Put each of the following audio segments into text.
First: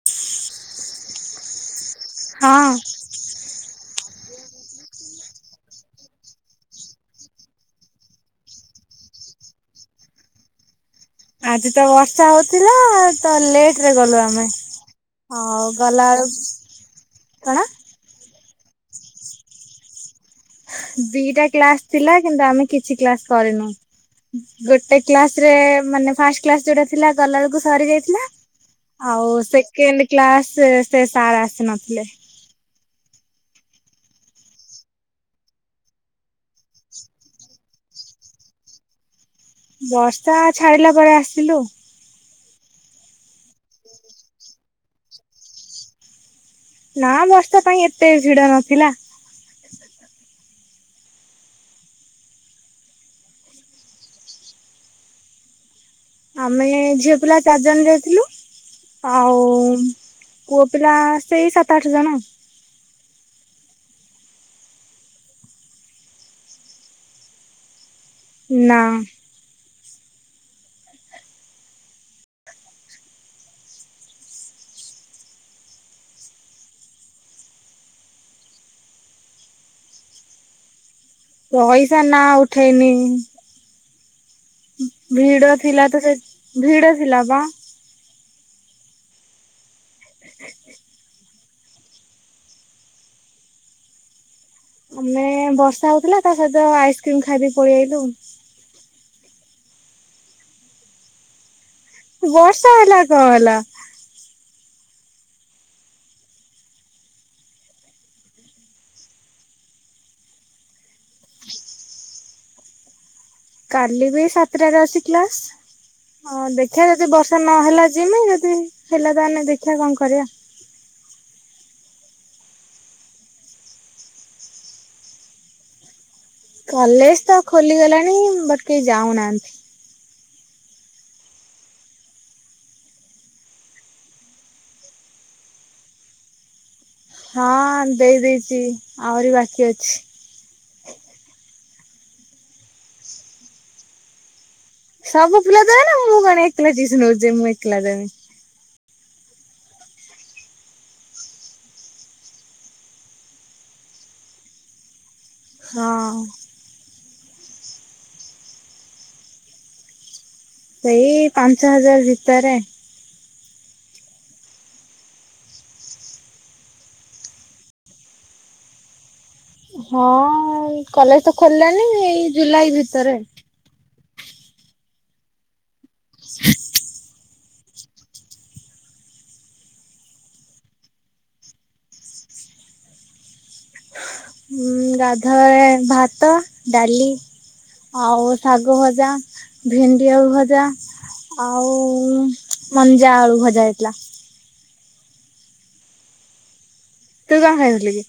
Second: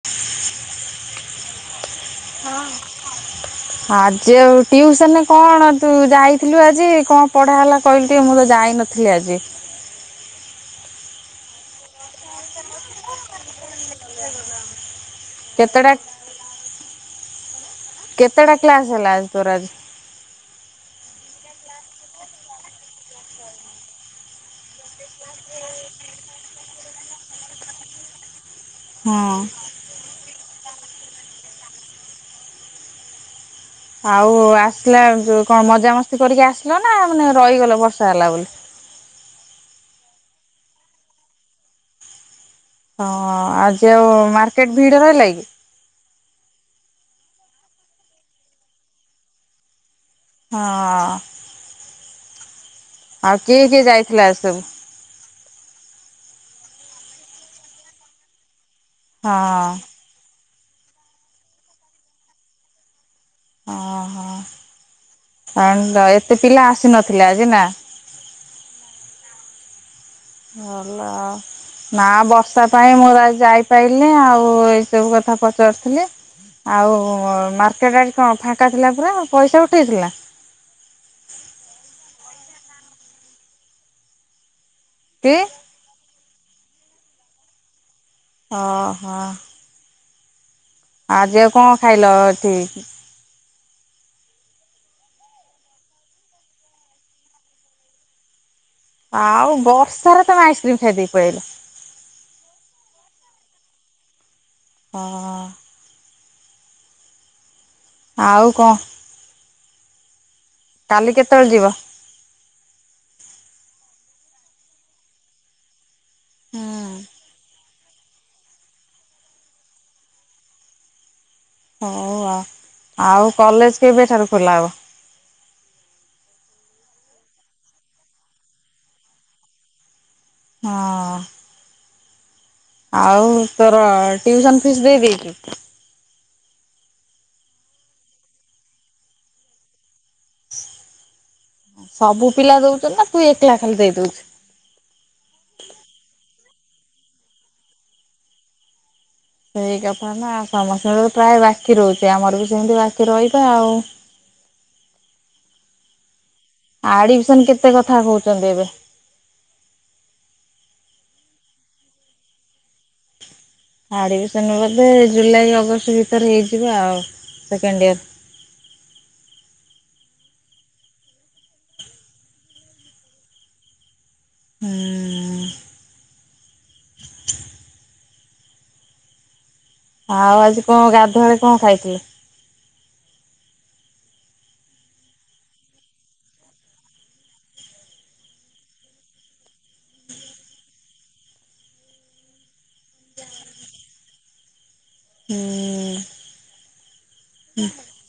[inaudible] [inaudible] [unintelligible] [inaudible] ଆଜି ଆଉ ଟିଉସନରେ କଣ ତୁ ଯାଇଥିଲୁ ଆଜି କଣ ପଢା ହେଲା କହିଲୁ ଟିକେ ମୁଁ ତ ଯାଇନଥିଲି ଥିଲେ ଆଜି। ଆଜି ତ ବର୍ଷା ହଉଥିଲା ତ ଲେଟରେ ଗଲୁ ଆମେ। ହଉ କେତେଟା ଗଲାଏଳକୁ କଣ? କେତେଟା କ୍ଲାସ ହେଲା ଆଜି ତୋର ଆଜି? ଦିଟା କ୍ଲାସ ଥିଲା କିନ୍ତୁ ଆମେ କିଛି କ୍ଲାସ କରିନୁ। ଗୋଟେ କ୍ଲାସରେ ମାନେ ଫାଷ୍ଟ କ୍ଲାକ୍ସ ଯୋଉଟା ଥିଲା ଗଲାଏଳ କୁ ସରି ଯାଇଥିଲା। ହଁ ଆଉ ସେକେଣ୍ଡ କ୍ଲାସ ସେ ସାର୍ ଆସି ନଥିଲେ। ଆଉ ଆସିଲା ଏଳୁକୁ ଜଉ କଣ ମଜାମସ୍ତି କରିକି ଆସିଲ ନା ମାନେ ରହିଗଲ ବର୍ଷା ହେଲା ବୋଲି। ବର୍ଷା ଛାଡିଲା ପରେ ଆସିଲୁ। ହଁ ଆଜି ଆଉ ମାର୍କେଟ ଭିଡ଼ ରହିଲା କି? ନା ବସ୍ତା ପାଇଁ ଏତେ ଭିଡ ନଥିଲା। ହଁ ଅଁ ଆଉ କିଏ କିଏ ଯାଇଥିଲ ଆଜି ସବୁ? ଆମେ ଝିଅ ପିଲା ଚାରି ଜଣ ଯାଇଥିଲୁ ଆଉ ହଁ ପୁଅ ପିଲା ସେଇ ସାତ ଆଠ ଜଣ। ଓହୋ ଆଉ ଏତେ ପିଲା ଆସିନଥିଲେ ଆଜି ନା। ନା। ସରିଲା। ନା ବର୍ଷା ପାଇଁ ମୁଁ ଆଉ ଯାଇପାଇଲି ଆଉ ଏଇ ସବୁ କଥା ପଚାରୁଥିଲି। ଆଉ ମାର୍କେଟରେ କଣ ଫାଙ୍କା ଥିଲା ପୁରା ପଇସା ଉଠାଇଥିଲା। ପଇସା ନା ଉଠେଇନି। କି ଭିଡ ଥିଲା ତ ସେ ଭିଡ ଥିଲା ବା। ଓହୋ। [unintelligible] ଆଜି ଆଉ କଣ ଖାଇଲ ଏଠି? ଆମେ ବର୍ଷା ହଉଥିଲା ତା ସହିତ ଆଇସ୍କ୍ରିମ୍ ଖାଇଦେଇକି ପଳେଇ ଆଇଲୁ। ଆଉ ବର୍ଷାରେ ତମେ ଆଇସ୍କ୍ରିମମ୍ ଖାଇଦେଇକି ପଳିଆଇଲ। ବର୍ଷା ହେଲା କଣ ହେଲା? ହଁ। ଆଉ କଣ? କାଲି କେତେବେଳେ ଯିବ? କାଲି ବି ସାତଟାରେ ଅଛି କ୍ଲାସ୍। ହଁ ହୁଁ ଦେଖିବା ଯଦି ବର୍ଷା ନହେଲା ଯିମି ଯଦି ହେଲା ତାହେଲେ ଦେଖିବା କଣ କରିବା। ହଉ ଆଉ ଆଉ କଲେଜ କେବେଠାରୁ ଖୋଲା ହବ? କଲେଜ୍ ତ ଖୋଲି ଗଲାଣି ବଟ୍ କେହି ଯାଉନାହାନ୍ତି। ହଁ। ଆଉ ତୋର ଟିଉସନ୍ ଫିସ୍ ଦେଇ ଦେଇଦେଇଛୁ? ହଁ ଦେଇ ଦେଇଦେଇଛି ଆହୁରି ବାକି ଅଛି। ସବୁ ପିଲା ଦଉଛନ୍ତି ନା ତୁ ଏକଲା ଖାଲି ଦେଇ ଦଉଛୁ? ସବୁ ପିଲା ଦେବେ ନା ମୁଁ କଣ ଏକଲା ଟିଉସନ ହଉଛି ମୁଁ ଏକଲା ଦେବି। ସେଇ କଥା ନା ସମସ୍ତଙ୍କର ତ ପ୍ରାୟ ବାକି ରହୁଛି ଆମର ବି ସେମିତି ବାକି ରହିବା ଆଉ। ହଁ। ଆଡବିଶନ କେତେ କଥା କହୁଛନ୍ତି ଏବେ। ସେଇ ପାଞ୍ଚ ହଜାର ଭିତରେ। ଆଡିବିସନ ବୋଧେ ଜୁଲାଇ ଅଗଷ୍ଟ ଭିତରେ ହେଇଯିବ ଆଉ ସେକେଣ୍ଡ ଇୟର [unintelligible] ହଁ ଏଇ କଲେଜ ତ ଖୋଲିଲାଣିି ଏଇ ଜୁଲାଇ ଭିତରେ ହୁଁ। ହୁଁ। ସାଶ [unintelligible] ଆଉ ଆଜି କଣ ଗାଧୁଆ ବେଳେ କଣ ଖାଇଥିଲେ? ହୁଁ ଗାଧୁଆ ବେଳେ ଭାତ, ଡାଲି ଆଉ ଶାଗ ଭଜା, ଭେଣ୍ଡି ଆଳୁ ଭଜା ଆଉ ମଞ୍ଜା ଆଳୁ ଭଜା ହେଇଥିଲା। ହୁଁ। ତୁ କଣ ଖାଇଥିଲୁ କି?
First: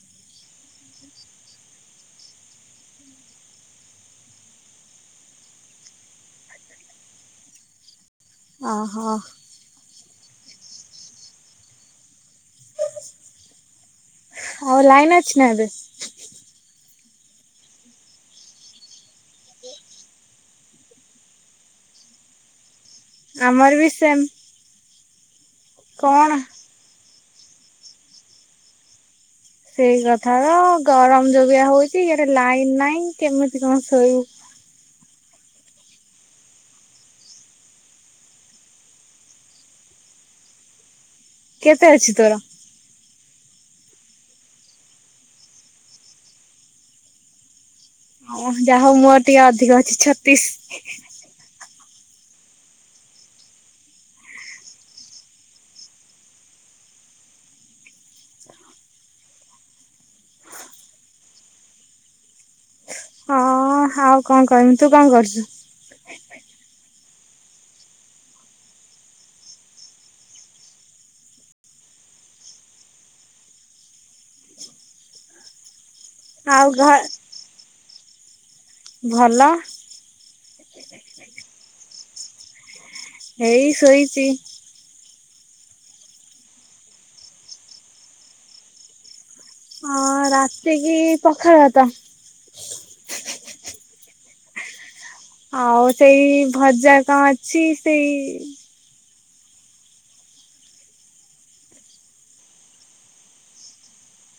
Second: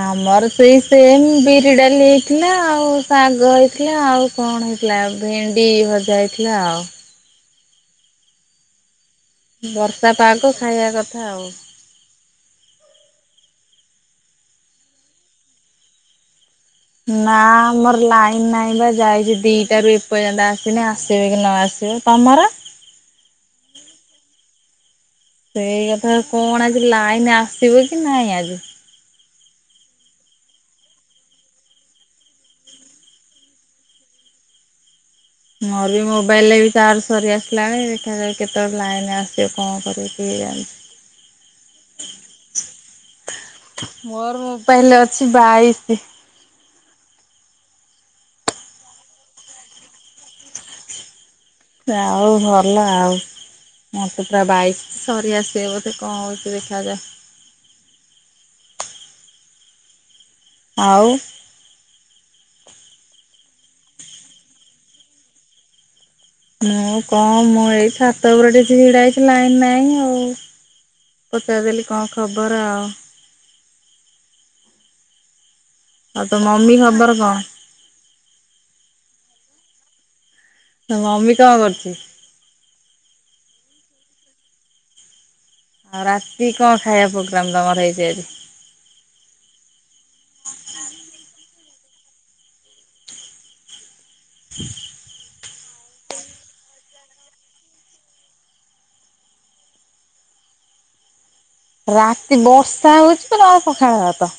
ଆମର ସେଇ ସେମ୍ ବିରି ଡାଲି ହେଇଥିଲା ଆଉ ଶାଗ ହେଇଥିଲା ଆଉ କଣ ହେଇଥିଲା ଭେଣ୍ଡି ଭଜା ହେଇଥିଲା ଆଉ। ଅହୋ। ବର୍ଷା ପାଗ ଖାଇବା କଥା ଆଉ। ହଉ ଲାଇନ୍ ଅଛି ନା ଏବେ? ନାଁ ଆମର ଲାଇନ ନାହିଁ ବା ଯାଇଛି ଦିଟାରୁ ଏପର୍ଯ୍ୟନ୍ତ ଆସନି ଆସିବେ କି ନ ଆସିବ। ତମର? ଆମର ବି ସେମ୍। ସେଇ କଥା କଣ ଆଜି ଲାଇନ ଆସିବ କି ନାଇଁ ଆଜି। ସେଇ କଥାପା ଗରମ ଯୋଉ ବାଗିଆ ହଉଛି ଇଆଡେ ଲାଇନ ନାହିଁ କେମିତି କଣ ଶୋଇବୁ। ମୋର ବି ମୋବାଇଲ ରେ ବି ଚାର୍ଜ ସରି ଆସିଲାଣି ଦେଖିଆ କେତେବେଳେ ଲାଇନ ଆସିବ କଣ କରିବ ଜାଣିଛି। କେତେ ଅଛି ତୋର। ମୋର ମୋବାଇଲରେ ଅଛି ବାଇଶି। ଅଁ ଯାହା ହଉ ମୋର ଟିକେ ଅଧିକ ଅଛି ଛତିଶ୍। ଆଉ ଭଲ ଆଉ। ମୋତେ ପୁରା ବାଇକ୍ ସରି ଆସିବେ ବୋଧେ କଣ ହଉଛି ଦେଖାଯାଉ। ଆଉ। ହଁ ଆଉ କଣ କହିବି ତୁ କଣ କରୁଛୁ? ମୁଁ କଣ ମୁଁ ଏଇ ଛାତ ଉପରେ ଟିକେ ଛିଡ଼ା ହେଇଛି ଲାଇନ ନାଇଁ ଆଉ। ପଚାରିଦେଲି କଣ ଖବର ଆଉ। ଆଉ ତୋ ମମି ଖବର କଣ? ଭଲ। ତୋ ମମି କଣ କରୁଛି? ହେଇ ଶୋଇଛି। ଆଉ ରାତି କଣ ଖାଇବା ପୋଗ୍ରାମ ତମର ହେଇଛିି ଆଜି। ହଁ ରାତିକି ପଖାଳ ଭାତ। ହ ଆଉ ସେଇ ଭଜା କଣ ଅଛି ସେଇ ରାତି ବର୍ଷା ହଉଛି ତମ ପଖାଳ ଭାତ।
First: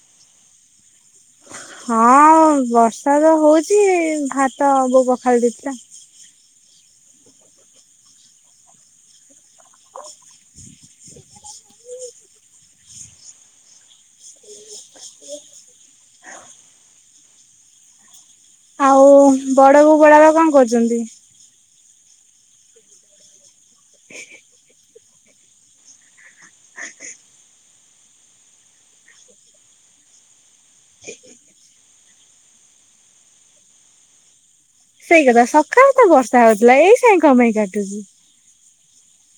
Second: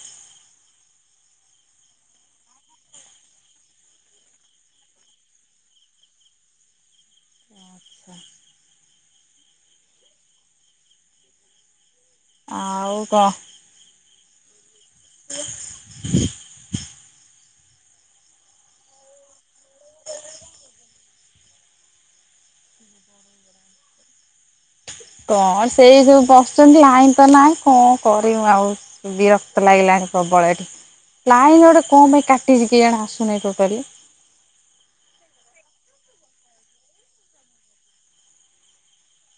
ହଁ ବର୍ଷାତ ହଉଚି ଭାତ ବୋଉ ପଖାଳି ଦେଇଥିଲା। ଆଚ୍ଛା ଆଉ କ। ଆଉ ବଡ ବୋଉ ବଡ଼ ବାପା କଣ କରୁଛନ୍ତି? କଣ ସେଇ ଯୋଉ ବସିଛନ୍ତି ଲାଇନ୍ ତ ନାହିଁ କଣ କରିବୁ ଆଉ। ବିରକ୍ତ ଲାଗିଲାଣି ପ୍ରବଳ ଏଠି ଲାଇନ୍ ଗୋଟେ କମ୍ ପାଇଁ କାଟିଛି କେଜାଣି ଆସୁନାହିଁ ଟୋଟାଲି। ସେଇ କଥା ସକାଳେତ ବର୍ଷା ହଉଥିଲା ଏଇ ସାଇଁ କଣ ପାଇଁ କାଟୁଚି।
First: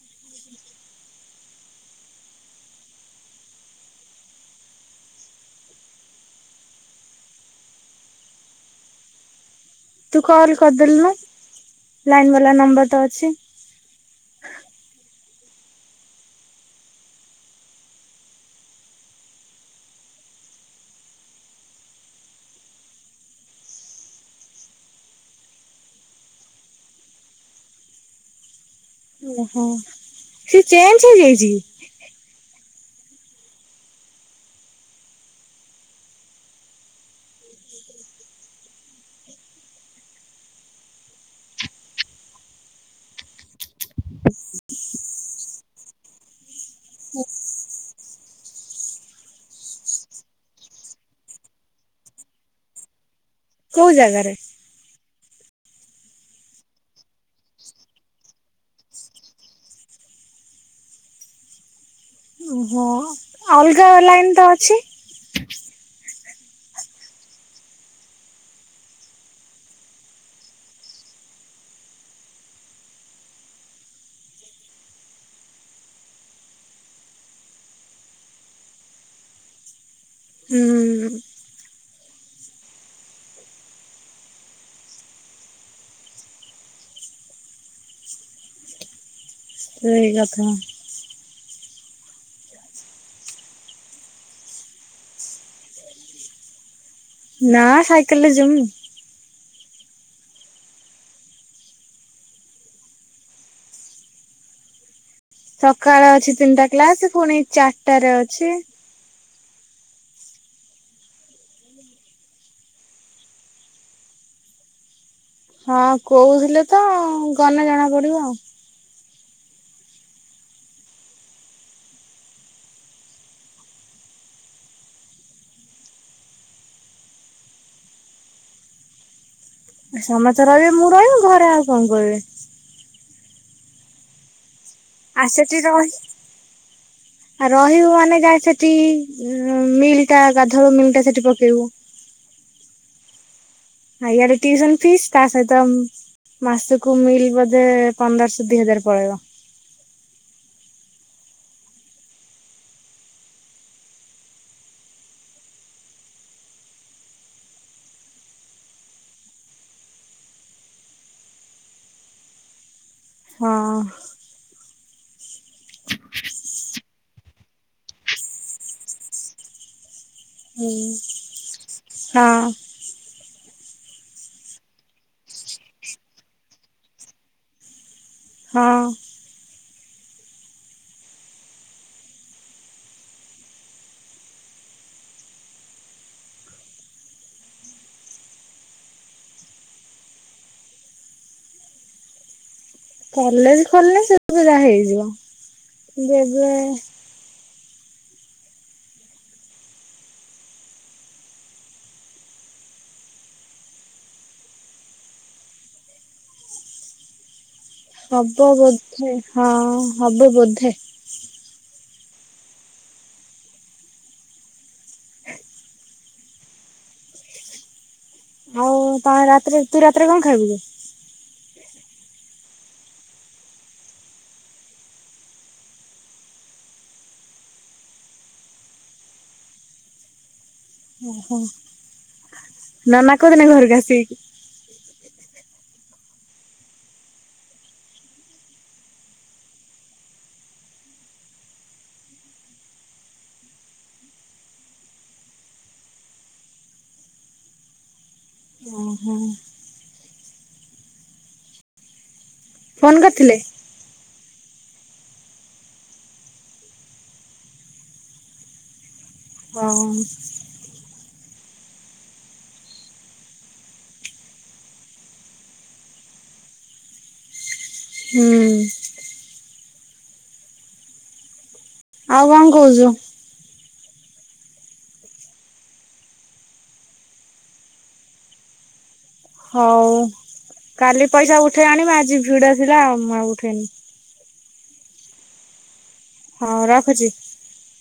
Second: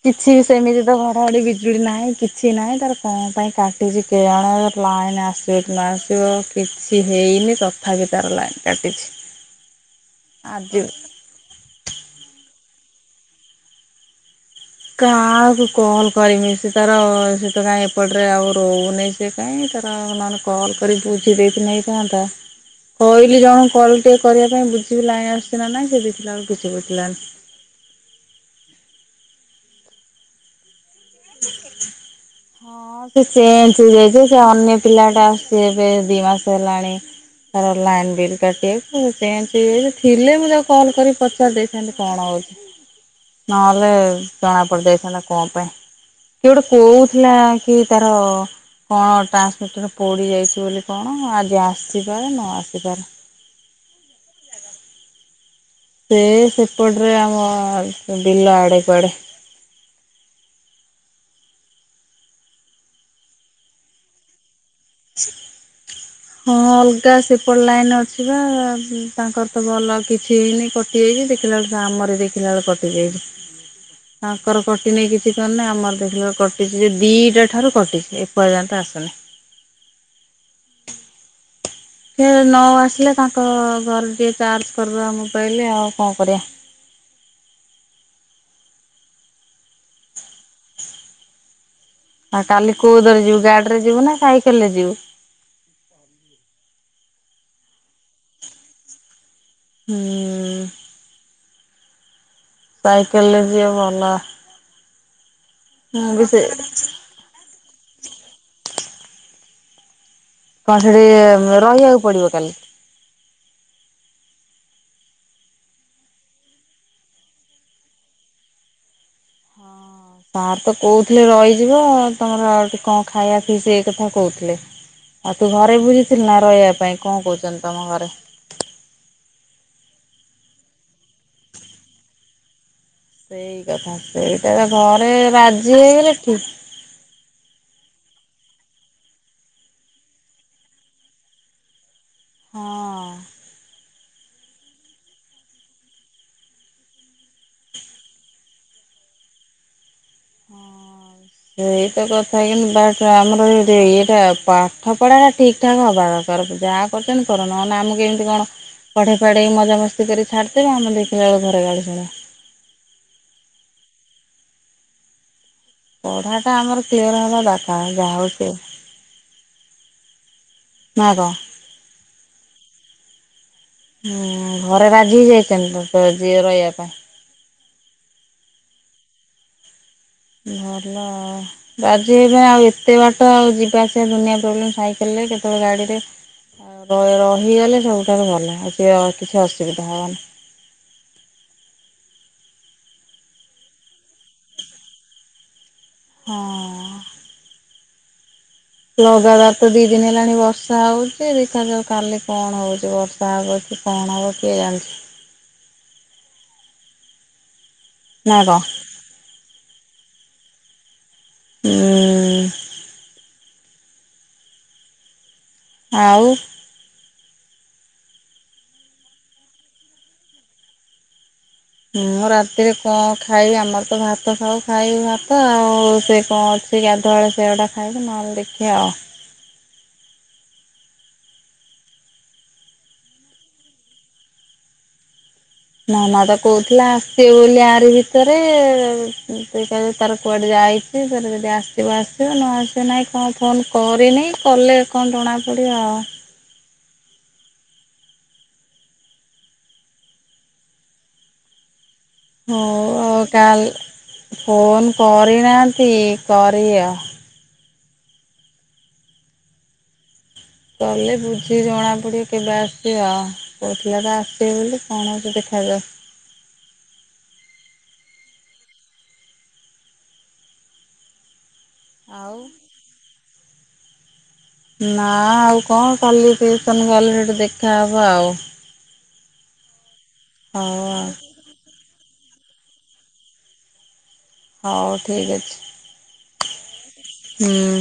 କିଛି ବି ସେମିତି ତ ଘଡଘଡି ବିଜୁଲି ନାହିଁ କିଛି ନାହିଁ ତାର କଣ ପାଇଁ କାଟିଛି। କେଜାଣି ଲାଇନ୍ ଆସିବ କି ନ ଆସିବ କିଛି ହେଇନି ତଥାପି ତାର ଲାଇନ୍ କାଟିଛି। ତୁ କଲ୍ ଆଜି କରିଦେଲୁନୁ ଲାଇନ୍ ବାଲା ନମ୍ବରତ ଅଛି। କାହାକୁ କଲ୍ କରିମି ସେ ତାର ସ ତ କାଁ ଏପଟରେ ଆଉ ରହୁନି। ସେ କାଉଁ ତାର ନାହଲେ କଲ୍ କରି ତାକୁ ଚିଡ଼େଇ ଥିଲେ ହେଇଥାନ୍ତା। କହିଲି ଜଣକୁ କଲ୍ ଟିକେ କରିବା ପାଇଁ ବୁଝିବି ଲାଇଁ ଆସୁଛି ନା ନାଇଁ ସେ ଦେଇଥିଲା ବଳକୁ କିଛି ବୁଝିଲାନି। ଓହୋ ସେ ଚେଞଜ ହେଇଯାଇଛି କି। ହଁ ସେ ଚେଞ୍ଜ ହେଇଯାଇଛି ସେ ଅନ୍ୟ ପିଲା ଟା ଆସିଛି ଏବେ ଦି ମାସ ହେଲାଣି। ତାର ଲାଇନ୍ ବିଲ୍ କାଟିିବା ଚେଞ୍ଜ ହେଇଯାଇଛି ଥିଲେ ମୁଁ ତାକୁ କଲ୍ କରି ପଚାରି ଦେଇଥାନ୍ତି କଣ ହଉଛି। ନହଲେ ଜଣା ପଡିଯାଇଥାନ୍ତା କଣ ପାଇଁ। କିଏ ଗୋଟେ କହୁଥିଲା କି ତାର କଣ ଟ୍ରାନ୍ସମିଟର୍ ପୋଡ଼ିଯାଇଛି ବୋଲି କଣ ଆଜି ଆସିପାରେ ନ ଆସିପାରେ। କୋଉ ଜାଗାରେ? ସେ ସେପଟରେ ଆମ ବିଲ ଆଡ଼େ କୁଆଡ଼େ। ଓହୋ ଅଲଗା ଲାଇନ୍ ତ ଅଛି? ସେ ହଁ ଅଲଗା ସେପଟ ଲାଇନ ଅଛି ବା ତାଙ୍କର ତ ଭଲ କିଛି ହେଇନି କଟ୍ କଟି ଯାଇଛି ଦେଖିଲା ବେଳ କୁ ଆମର ଦେଖିଲା ବେଳ କଟି ଯାଇଛି। ତାଙ୍କର କଟି ନେଇ କିଛି କରିନହିଁ ଆମର ଦେଖିଲା ବେଳକୁ କଟିଛି ଯେ ଦିଇଟା ଠାରୁ କଟିଛି ଏ ପର୍ଯ୍ୟନ୍ତ ଆସୁନି। ହୁଁ। ସେ ନ ଆସିଲେ, ତାଙ୍କ ଘରେ ଟିକେ ଚାର୍ଜ କରିଦବା ମୋବାଇଲ ଆଉ କଣ କରିବା। ସେଇ କଥା। ଆ କାଲି କୋଉ ତିରେ ଯିବୁ ଗାଡିରେ ଯିବୁ ନା ସାଇକେଲରେ ଯିବୁ। ନା ସାଇକେଲ ରେ ଜମି। ହୁଁ। ସାଇକେଲରେ ଯିଏ ଭଲ। ସକାଳ ମୁଁ ବି ଅଛି ସେ ତିନିଟା କ୍ଲାସ ପୁଣି ଚାରିଟାରେ ଅଛି। କଣ ସେଠି ରହିବାକୁ ପଡିବ କାଲି? ହଁ କହୁଥିଲେ ତ ଗଲେେ ଜଣା ପଡିବ ଆଉ। ସାର୍ ତ କହୁଥିଲେ ରହିଯିବ ତମର ଟିକେ କଣ ଖାଇବା ପିସେ ସେ କଥା କହୁଥିଲେ। ଆଉ ତୁ ଘରେ ବୁଝିଥିଲୁ ନା ରହିବା ପାଇଁ କଣ କହୁଛନ୍ତି ତମ ଘରେ? ସମସ୍ତେ ରହିବେ ମୁଁ ରହିବି ଘରେ ଆଉ କଣ କହିବେ। ସେଇ କଥା ସେଇଟା ଘରେ ଆ ରାଜି ହେଇଗଲେ ଠିକ। ଆ ରହିବୁ ମାନେ ଯାଏ ସେଠି ମିଲ୍ ଟା ଗାଧରୁ ମିଲ୍ ଟା ସେଠି ପକେଇବୁ। ହଁ। ଆ ଇଆଡେ ଟ୍ୟୁସନ୍ ଫିସ୍ ତା ସହିତ ମାସକୁୁ ମିଲ୍ ବୋଧେ ପନ୍ଦରଶହ ଦି ହଜାର ପଳେଇବ। ହଁ। ସେଇତ କଥା କିନ୍ତୁ ବାଟ ଆମର ଇଟା ପାଠ ପଢା ଟା ଠିକ ଏଠା ହବା ଦରକର ଯାହା କରୁଛନ୍ତି କର ନ ହେଲେ ଆମକୁ ଏମିତି କଣ ପଢେଇ ପଢେଇି ମଜାମସ୍ତି କରି ଛାଡ଼ିଦେବେ ଆମେ ଦେଖିଲା ବେଳୁ ଘରେ ଗାଳି ଶୁଣିବ। ହଁ। ପଢା ଟା ଆମର କ୍ଲିୟର ହବା ଦରକାର ଯାହା ହଉଛି ହଉ। ହୁଁ ନା କଣ? ହଁ। ହୁଁ ଘରେ ରାଜି ହେଇ ଯାଇଛନ୍ତି ତ ଯିଏ ରହିବା ପାଇଁ? ହଁ। ଭଲ। ରାଜି ହେବେ ଆଉ ଏତେ ବାଟ ଆଉ ଯିବା ଆସିବା ଦୁନିଆ ପ୍ରୋବ୍ଲେମ ସାଇକେଲରେ କେତେବେଳେ ଗାଡ଼ିରେ ରହିଗଲେ ସବୁଠାରୁ ଭଲ ଆଉ କିଛି ଅସୁବିଧା ହବନି। କଲେଜ ଖୋଲିଲେ ସେ ବେଳକୁ ଯାହା ହେଇଯିବ ଯେବେ ହଁ ଲଗାତାର ତ ଦି ଦିନ ହେଲାଣି ବର୍ଷା ହଉଛି ଦେଖାଯାଉ କାଲି କଣ ହଉଛି ବର୍ଷା ବର୍ଷା ହେବା କି କଣ ହବ, କିଏ ଜାଣିଛି? ନା ହବ କଣ ବୋଧେ ହଁ ହବ ବୋଧେ। ହୁଁ। ହଁ। ଆଉ। ଆଉ ତମେ ତୁ ରାତିରେ କଣ ଖାଇବୁ କି? ମୁଁ ରାତିରେ କଣ ଖାଇବି ଆମର ତ ଭାତ ଖାଉ ଖାଇବି ଭାତ ଆଉ। ସେ କଣ ସେଇ ଗାଧୁଆ ବେଳେ ସେଗୁଡ଼ା ଖାଇଚୁ ନହେଲେ ଦେଖି ଆଉ। ଓହୋ ନନା କୋଉଦିନ ଘରକୁ ଆସିବେ? ନା ମା ତାକୁ କହୁଥିଲା ଆସିବେ ବୋଲି ଆରି ଭିତରେ ଦେଖିଲା ବେଳକୁ ତାର କୁଆଡେ ଯାଇ ଛି, ତାର ଯଦି ଆସିବ ଆସିବ ନ ଆସିବ ନାହିଁ କଣ ଫୋନ୍ କରିନି କଲେ କଣ ଜଣାପଡ଼ିବ ଆଉ। ଓହୋ। ଫୋନ ହଉ ଆଉ କରିଥିଲେ? କାଲି ଫୋନ କରିନାହାନ୍ତି କରିବି ଆଉ। ହଁ ହଁ। କଲେ ବୁଝି ଜଣାପଡ଼ିବ କେବେ ଆସିବେ ଆଉ। କହୁଥିଲା ତ ଆସିବେ ବୋଲି କଣ ହଉଛି ଦେଖାଯାଉ। ହୁଁ। ଆଉ କଣ କହୁଛୁ? ନା ଆଉ କଣ କଲି ଟିୟୁସନ୍ ଗଲି ସେଠି ଦେଖାହବ ଆଉ। ହଉ ହଉ ଆଉ କାଲି ପଇସା ଉଠେଇ ଆଣିବ ଆଜି ଭିଡଥିଲା ମୁଁ ଆଉ ଉଠେଇନି। ହଉ ଠିକ୍ ଅଛି। ହଁ ରଖୁଛି। ହୁଁ।